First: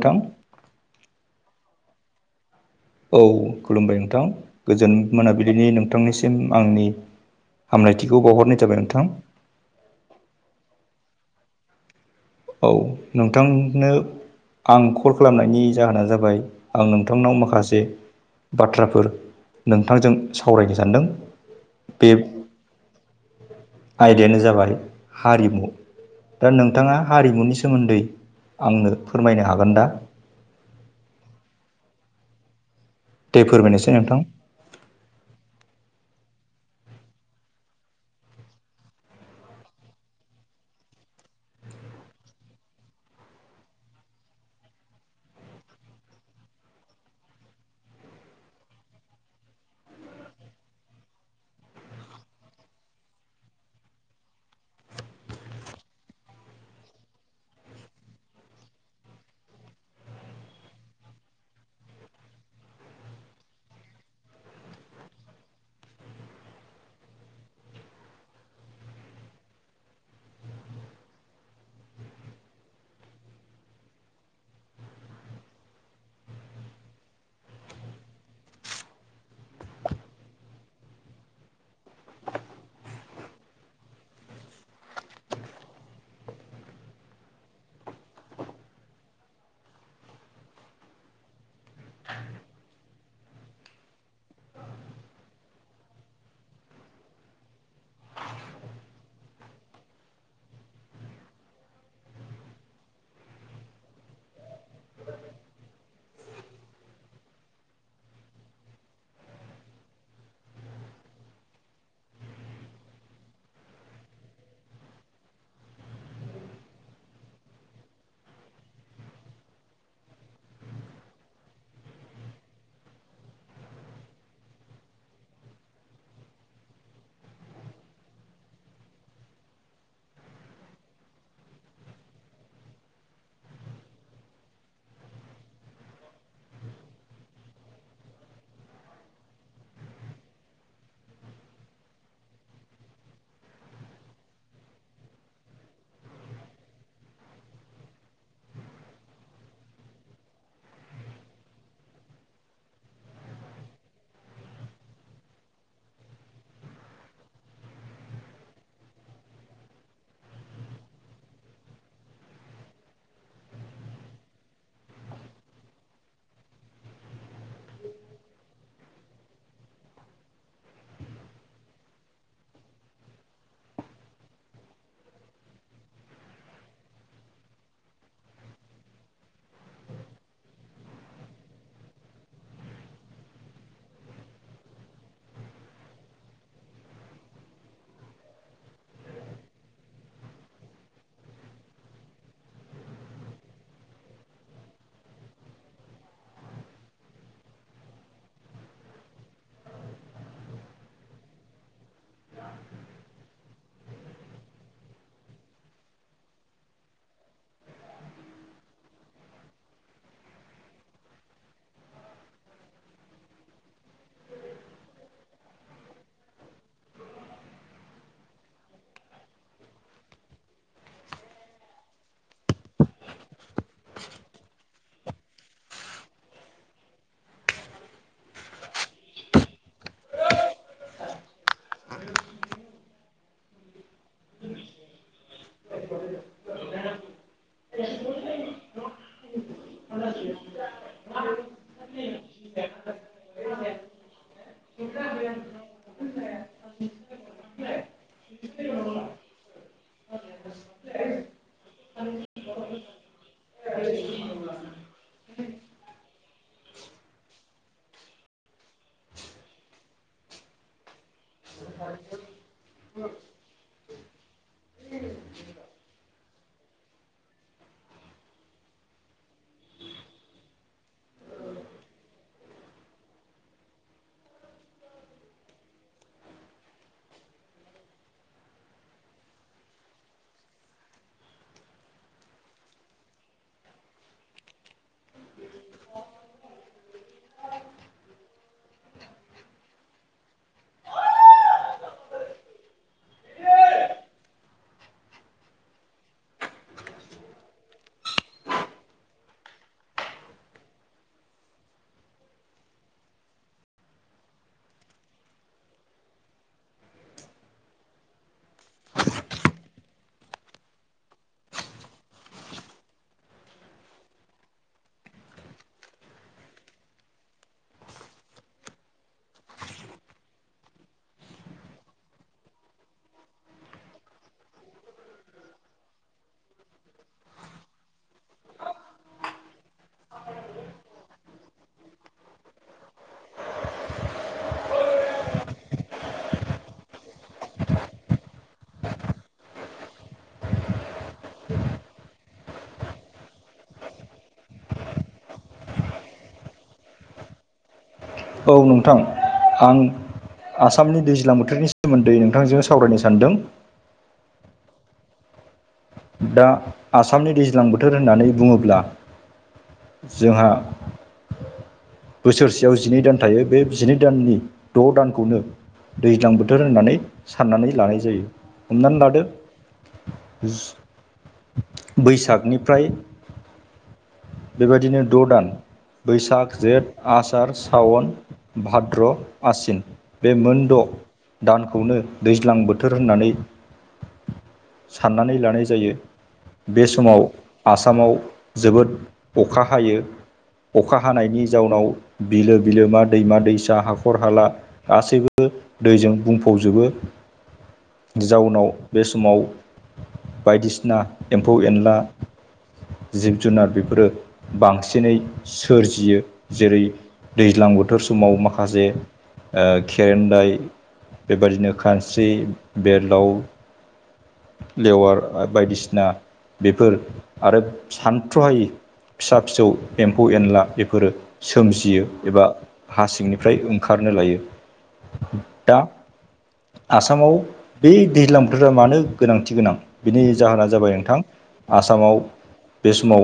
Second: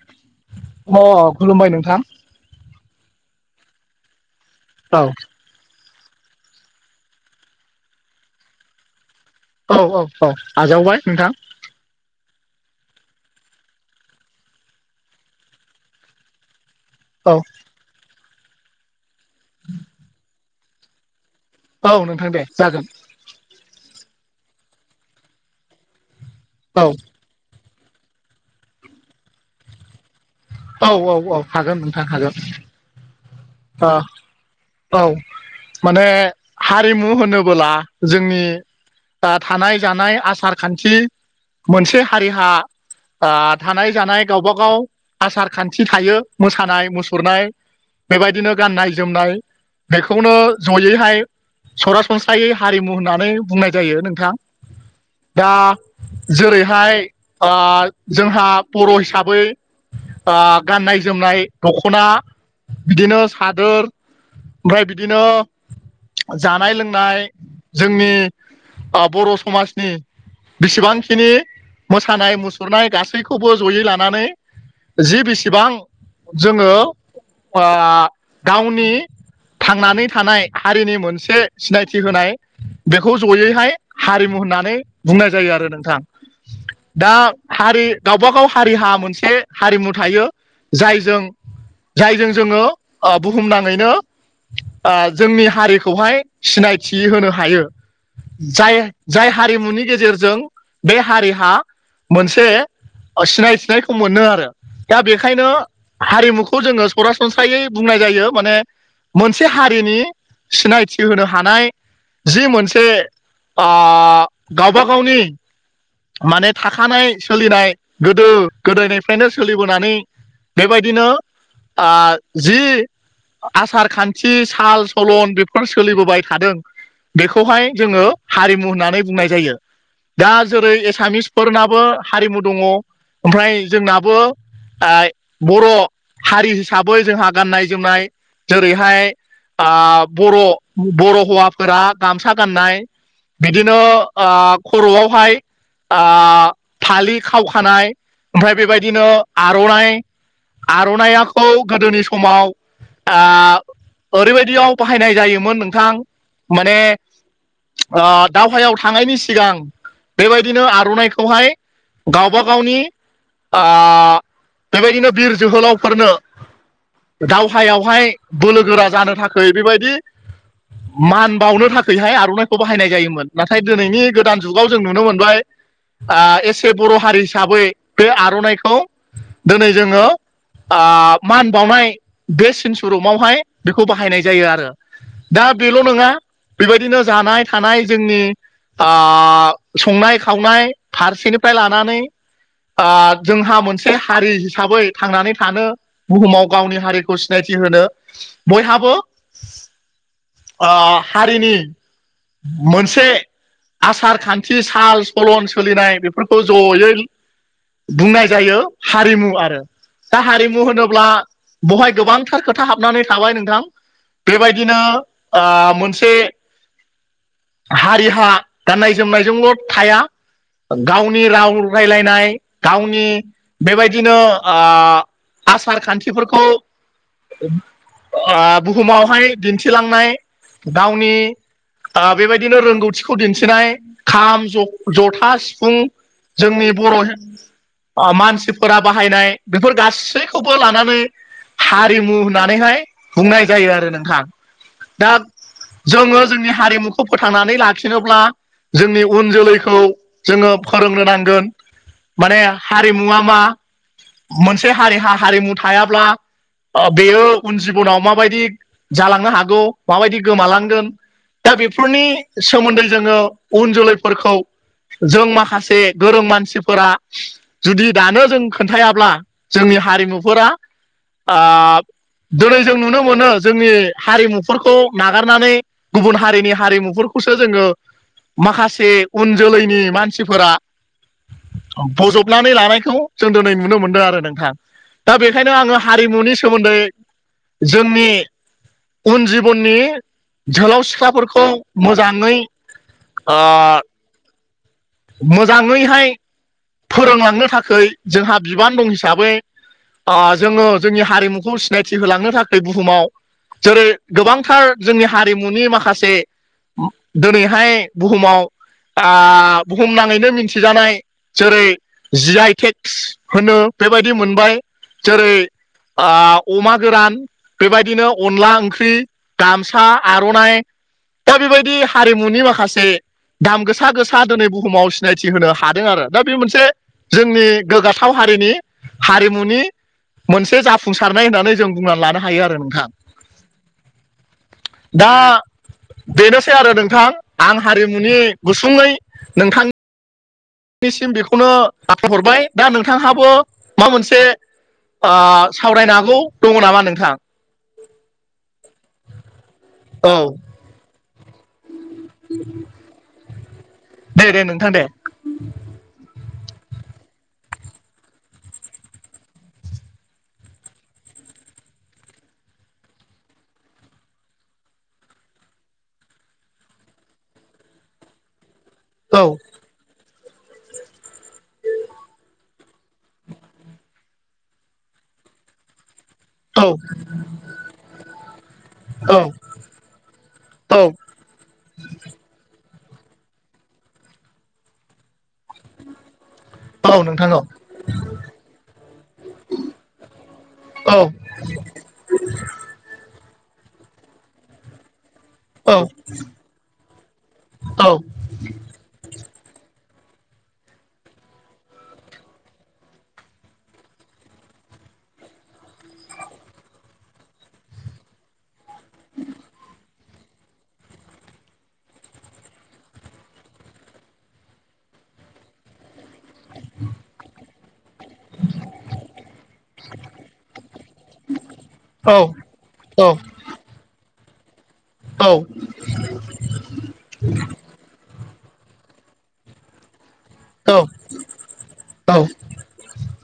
नोंथां अ खुलुमबाय नोंथां। औ खुलुमबाय नोंथां गोजोन औ मोनाबिलि। बिनि नोंथांनिसिम आंनि हामलायथिखौ बावहरनाय जाबाय नोंथां। औ औ औ आजावबाय नोंथां। औ नोंथांनो आं कल खालामनायनि जाहोना जाबाय। आं नोंथांनाव औ माखासे बाथ्राफोर नोंथांजों सावरायनो सानदों। औ बे नोंथां दे जागोन। आयदायानो जाबाय हारिमु दा औ नोंथाङा। हारिमुनि सोमोन्दै आंनो फोरमायनो हागोन दा। औ औ औ हागोन नोंथां हागोन। दै फोरमायनायसाय नोंथां। औ माने हारिमु होनोबोला जोंनि। ओ थानाय जानाय आसार खान्थि मोनसे हारिहा। ओ थानाय जानाय गावबा गाव आसार खान्थि थायो मोसानाय मुसुरनाय। बेबायदिनो गाननाय जोमनाय बेखौनो जयैहाय। सरासनस्रायै हारिमु होननानै बुंनाय जायो नोंथां दा। जेरैहाय आ जोंहा बर' हिसाबै। ओ गाननाय जोमनाय दख'ना। बिदिनो सादोर ओमफ्राय बिदिनो। ओ जानाय लोंनाय जोंनि ओ बर' समाजनि। बिसेबांखिनि मोसानाय मुसुरनाय गासैखौबो जयै लानानै। जि बिसिबां जोङो। आ गावनि। थांनानै थानाय हारिनि मोनसे सिनायथि होनाय। बेखौ जयैहाय हारिमु होननानै बुंनाय जायो आरो नोंथां। दा हारि गावबा गाव हारिहा मोनसे हारिमु थायो। जाय जों जायजों जोङो ओ बुहुमनाङैनो। ओ जोंनि हारिखौहाय सिनायथि होनो हायो। जाय जाय हारिमुनि गेजेरजों बे हारिहा मोनसे। सिनायथिनायखौ मोनो आरो दा बेखायनो हारिमुखौ जोङो। सरासनस्रायै बुंनाय जायो माने। मोनसे हारिनि सिनायथि होनो हानाय। जि मोनसे आ गावबा गावनि। माने थाखानाय सोलिनाय गोदो गोदाोनिफ्रायनो सोलिबोनानै। बेबायदिनो। आ जि। आसार खान्थि साल सलन बेफोर सोलिबोबाय थादों। बेखौहाय जोङो हारिमु होननानै बुंनाय जायो। दा जेरै एसामिसफोरनाबो हारिमु दङ ओमफ्राय जोंनाबो। बर' हारि हिसाबै जोंहा गाननाय जोमनाय जेरैहाय बर' बर' हौवाफोरा गामसा गाननाय बिदिनो खर'आवहाय फालि खावखानाय ओमफ्राय बेबायदिनो आर'नाइ आर'नाइखौ गोदोनि समाव ओरैबायदियाव बाहायनाय जायोमोन नोंथां माने दावहायाव थांनायनि सिगां बेबायदिनो आर'नाइखौहाय गावबा गावनि बेबायदिनो बिर जोहोलावफोरनो दावहायावहाय बोलो गोरा जानो थाखाय बेबायदि मान बावनो थाखायहाय आर'नाइखौ बाहायनाय जायोमोन नाथाय दिनैनि गोदान जुगाव जों नुनो मोनबाय एसे बर' हारि हिसाबै बे आर'नाइखौ दिनै जोङो मान बावनाय बे सिन सुरुमावहाय बेखौ बाहायनाय जायो आरो दा बेल' नङा बेबायदिनो जानाय थानाय जोंनि संनाय खावनाय फारसेनिफ्राय लानानै जोंहा मोनसे हारि हिसाबै थांनानै थानो बुहुमाव गावनि हारिखौ सिनायथि होनो बयहाबो हारिनि मोनसे आसार खान्थि साल सलन सोलिनाय बेफोरखौ जयै बुंनाय जायो हारिमु आरो दा हारिमु होनोब्ला अब्ला बहाय गोबांथार खोथा हाबनानै थाबाय नोंथां बेबायदिनो मोनसे हारिहा गाननाय जोमनायजोंल' थाया गावनि राव राय्लायनाय गावनि बेबायदिनो आसार खान्थिफोरखौ बुहुमावहाय दिन्थिलांनाय गावनि बेबायदिनो रोंगौथिखौ दिन्थिनाय खाम जथास फुं जोंनि बर' मानसिफोरा बाहायनाय बेफोर गासै खौबो लानानै हारिमु होननानैहाय बुंनाय जायो आरो नोंथां दा जोङो जोंनि हारिमुखौ फोथांनानै लाखिनोब्ला जोंनि उन जोलैखौ जोङो फोरोंनो नांगोन माने हारिमुवा मा मोनसे हारिहा हारिमु थायाब्ला ओ बेयो उन जिबनाव माबायदि जालांनो हागौ माबायदि गोमालांगोन। दा बेफोरनि सोमोन्दै जोङो उन जोलैफोरखौ जों माखासे गोरों मानसिफोरा जुदि दानो जों खोन्थायाब्ला जोंनि हारिमुफोरा आ दिनै जों नुनो मोनो। जोंनि हारिमुफोरखौ नागारनानै गुबुन हारिनि हारिमुफोरखौसो जोङो। माखासे उन जोलैनि मानसिफोरा बजबनानै लानायखौ जों दोनै नुनो मोनदों आरो नोंथां। दा बेखायनो आङो हारिमुनि सोमोन्दै जोंनि उन जिबननि जोहोलाव सिख्लाफोरखौ मोजाङै आ मोजाङैहाय फोरोंलांनो थाखै जोंहा बिबान दं हिसाबै आ जोङो जोंनि हारिमुखौ सिनायथि होलांनो थाखाय बुहुमाव जेरै गोबांथार जोंनि हारिमुनि माखासे दिनैहाय बुहुमाव आ बुहुमनाङैनो मोनथिजानाय जेरै जि आइ टेक्स होनो बेबायदि मोनबाय। जेरै आ अमा गोरान बेबायदिनो अनला ओंख्रि गामसा, आर'नाइ दा बेबायदि हारिमुनि माखासे दाम गोसा गोसा दिनै बुह हुमाव सिनायथि होनो हादों आरो। दा बे मोनसे जोंनि गोग्गाथाव हारिनि हारिमुनि मोनसे जाफुंसारनाय होननानै जों बुंनानै लानो हायो आरो नोंथां। दा बेनोसै आरो नोंथां। आं हारिमुनि गुसुङै नोंथां निसिम बेखौनो आखाय हरबाय दा नोंथांहाबो मा मोनसे आ सावरायनो हागौ दङ नामा नोंथां? औ नोंथां आं औ आसामनि दैज्लां बोथोरनि सोमोन्दै नोंथांजों सावरायनो सानदों। दे दे नोंथां दे। दा आसामनि दैज्लां बोथोर होननानै बुङोब्ला। जोंहा बोसोरसेयाव जिनै दान थायो। बे जिनै दाननि द' दानखौनो दैज्लां बोथोर होननानै साननानै लानाय जायो। हमनानै औ लादो जु बैसागनिफ्राय बेबायदिनो द' दान बैसाग, औ जेद, आसार, सावन, भाद्र, औ आसिन बे मोन औ द' दानखौनो दैज्लां बोथोर होननानै साननानै लानाय जायो। बे औ समाव नोंथां औ आसामाव जोबोद अखा हायो। अखा औ हानायनि जाउनाव बिलो बिलो मा दैमा दैसा हाखर हाला गासैबो बो औ दैजों बुंफब जोबो। औ जाउनाव बे समाव बायदिसिना एम्फौ एनला जिब जुनार बेफ फोरो बांसिनै सोरजियो। जेरै दैज्लां बोथोर समाव माख खासे ओ खेरेन्दाय बेबायदिनो खानस्रि बेरलाव लेवार ओ बायदिसिना बेफोर आरो सान्थ्र'हायि फिसा फिसौ एम्फौ एनला बेफोरो सोमजियो औ एबा औ हा सिंनि फ्राय ओंखारनो लायो। दा आसामाव बे दैज्लां बोथोरा मानो गोनांथि गोनां। बिनि जाहोना जाबाय नोंथां औ आसामाव बे समाव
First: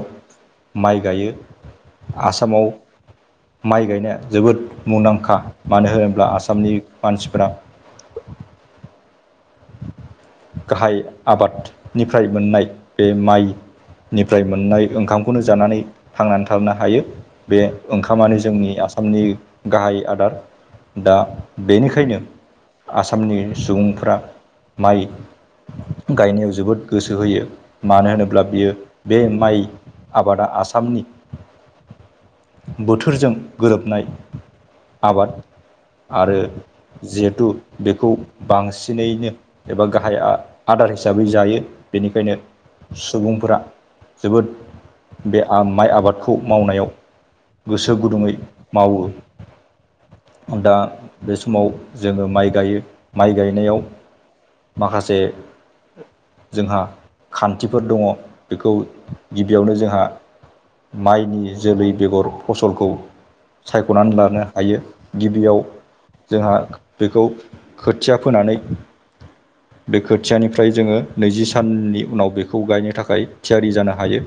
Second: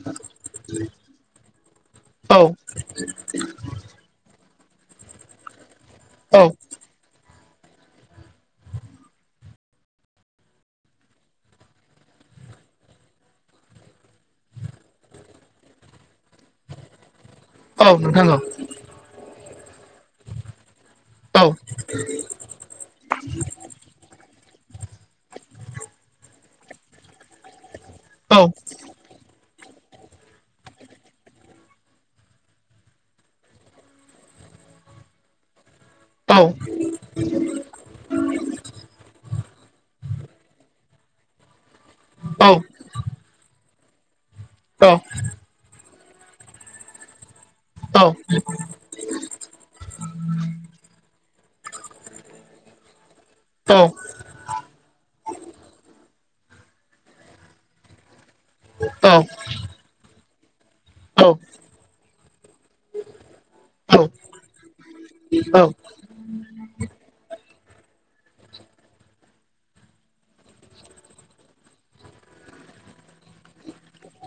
माइ गायो औ आसामाव माइ गायनाया जोबोद मुंदांखा। मानो होनोब्ला औ आसामनि मानसिफोरा गाहाय आबादनिफ्राय मोननाय बे माइ निफ्राय मोननाय ओंखामखौनो जानानै थांनानै थानो हायो बे औ नोंथां औ ओंखामानो जोंनि आसामनि गाहाय आदार दा औ बेनिखायनो आसामनि सुबुंफोरा माइ गायनायाव जोबोद गोसो होयो मानो औ होनोब्ला औ बियो बे माइ आबादा आसामनि बोथोरजों गोरोबनाय आबाद आरो औ औ जिहेथु बेखौ बांसिनैनो एबा गाहायआ आदार हिसाबै जायो बेनिखायनो। सुबुंफोरा जोबोद औ बे माइ आबादखौ मावनायाव गोसो गुदुङै मावो दा बे समाव जोङो माइ गायो माइ गायनायाव माखासे जोंहा खान्थिफोर दङ बेखौ औ बेयावनो जोंहा औ माइनि जोलै बेगर फसलखौ औ सायख'नानै लानो हायो औ गिबियाव जोंहा बेखौ खोथिया फोनानै बे खोथियानिफ्राय जोङो नैजि साननि उनाव बेखौ गायनो थाखाय थियारि जानो होन हायो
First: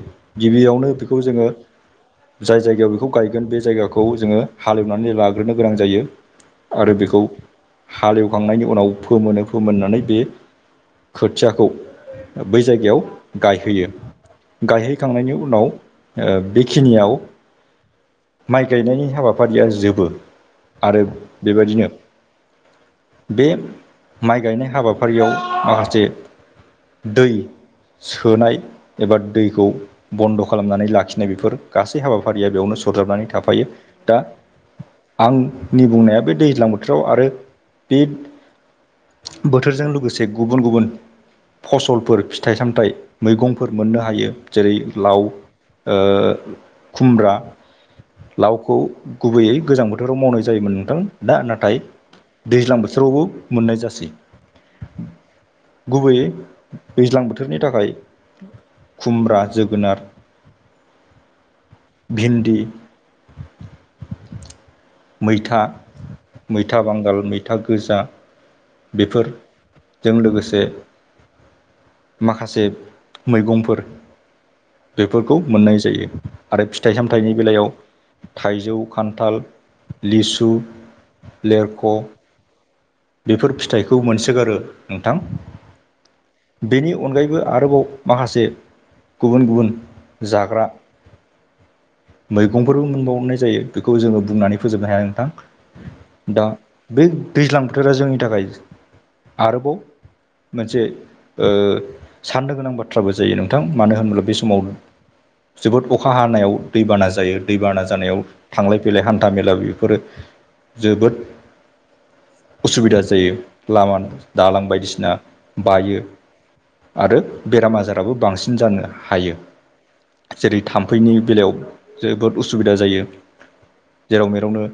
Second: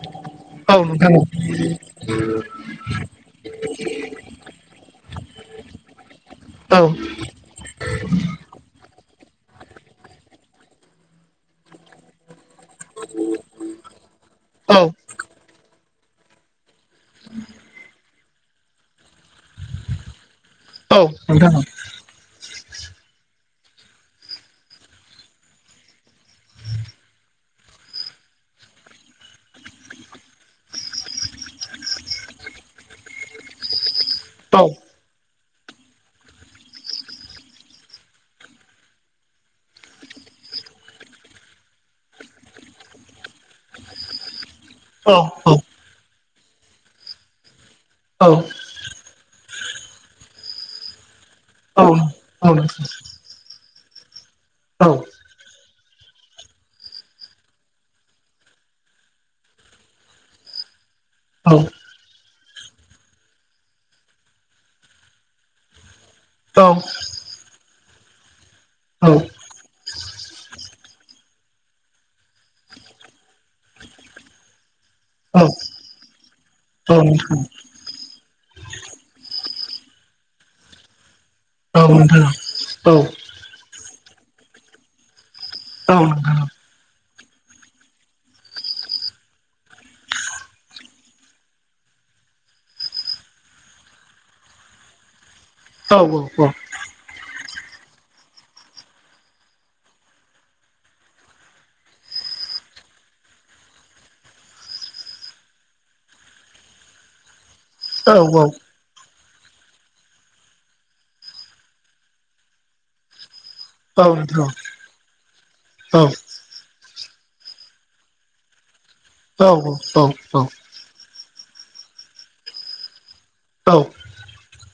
औ गिबियावनो नोंथां बेखौ जोङो [inaudible] जाय जायगायाव बेखौ गायगोन बे जायगाखौ जोङो हालेवनानै लाग्रोनो गोनां जायो। औ आरो बेखौ हालेवखांनायनि उनाव फोमोनो फोमोननानै बे खोथियाखौ बै जायगायाव गायहैयो औ गायहैखांनायनि उनाव बेखिनियाव [inaudible] माइ गायनायनि हाबाफारिया जोबो औ आरो नोंथां बेबायदिनो बे माइ गायनाय हाबाफारियाव माखासे दै सोनाय एबा दैखौ बन्द' खालामनानै लाखिनाय बेफोर गासै हाबाफारिया बेयावनो स फोद्राबनानै थाफायो दा औ आंनि बुंनाया बे दैज्लां बोथोराव आरो बे बोथोरजों लोगोसे गुबुन गुबुन फसलफोर फिथाइ सामथाइ मैगंफोर मोननो हायो जेरै लाव खुमब्रा औ गावखौ गुबैयै गोजां बोथोराव मावनाय जायोमोन नोंथां दा नाथाय औ नोंथां औ दैज्लां नोंथां बोथोरावबो मोननाय जासै औ गुबैयै दैज्लां बोथोरनि थाखाय खुमब्रा जोगोनार औ भिन्दि मैथा मैथा बांगाल मैथा गोजा बेफोरजों लोगोसे माखासे मैगंफोर बेफोरखौ मोननाय जायो आरो फिथाइ सामथायाइनि बेलायाव थाइजौ खान्थाल लिसु लेरख' बेफोर फिथाइखौ मोनसोगारो नोंथां औ बेनि अनगायैबो आरोबाव माखासे गुबुन गुबुन जाग्रा मैगंफोरबो मोनबावनाय जायो बेखौ जोङो बुंनानै फोजोबनो हाया नोंथां दा औ बे दैज्लां बोथोरा जोंनि थाखाय आरोबाव मोनसे ओ साननो गोनां बाथ्राबो जायो नोंथां मानो होनोब्ला बे सम समाव जोबोद अखा हानायाव दैबाना जायो दैबाना जानायाव थांलाय फैलाय हान्था मेला इफोरो जोबोद उसुबिदा जायो लामा दालां बायदिसिना बायो आरो बेराम आजाराबो बांसिन जानो हायो औ औ औ जेरै थाम्फैनि बेलायाव जोबोद उसुबिदा जायो औ जेराव मेरावनो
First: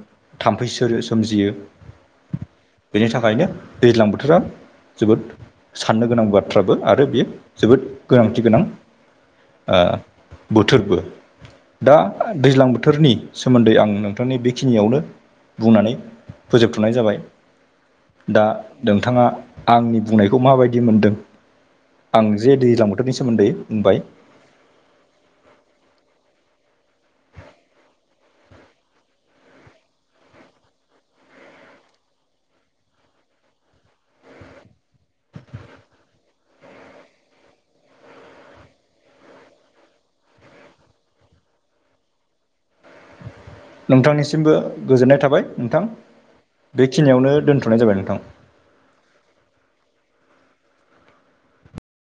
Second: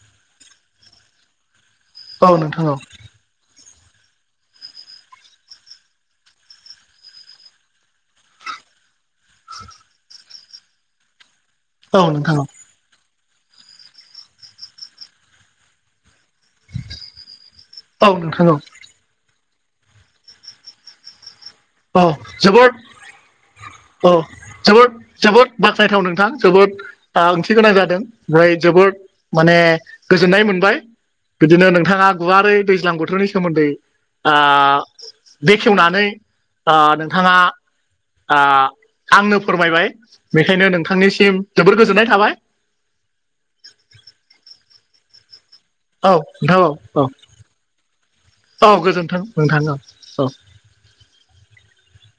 थाम्फै सोर सोमजियो औ नोंथां बेनि थाखायनो दैज्लां बोथोरा जोबोद साननो गोनां बाथ्राबो आरो बेयो जोबोद गोनांथि गोनां बोथोरबो दा दैज्लां बोथोरनि सोमोन्दै आं नोंथांनि बेखिनियावनो बुंनानै फोजोबथ'नाय जाबाय दा नोंथाङा आंनि बुंनायखौ माबायदि मोनदों अ आं जे जोबोद दैज्लां बोथोरनि सोमोन्दै बुंबाय औ जोबोद जोबोद बाखनायथाव नोंथां जोबोद आ ओंथि गोनां जादों ओमफ्राय जोबोद माने गोजोननाय मोनबाय बिदिनो नोंथाङा गुवारै दैज्लां बोथोरनि सोमोन्दै आ बेखेवनानै ओ नोंथाङा ओ आंनो फोरमायबाय बेखायनो नोंथांनिसिम जोबोर गोजोननाय थाबाय नोंथांनिसिमबो गोजोननाय थाबाय नोंथां औ नोंथां औ बे खिनियावनो दोनथ'नाय जाबाय नोंथां औ गोजोन्थों नोंथा औ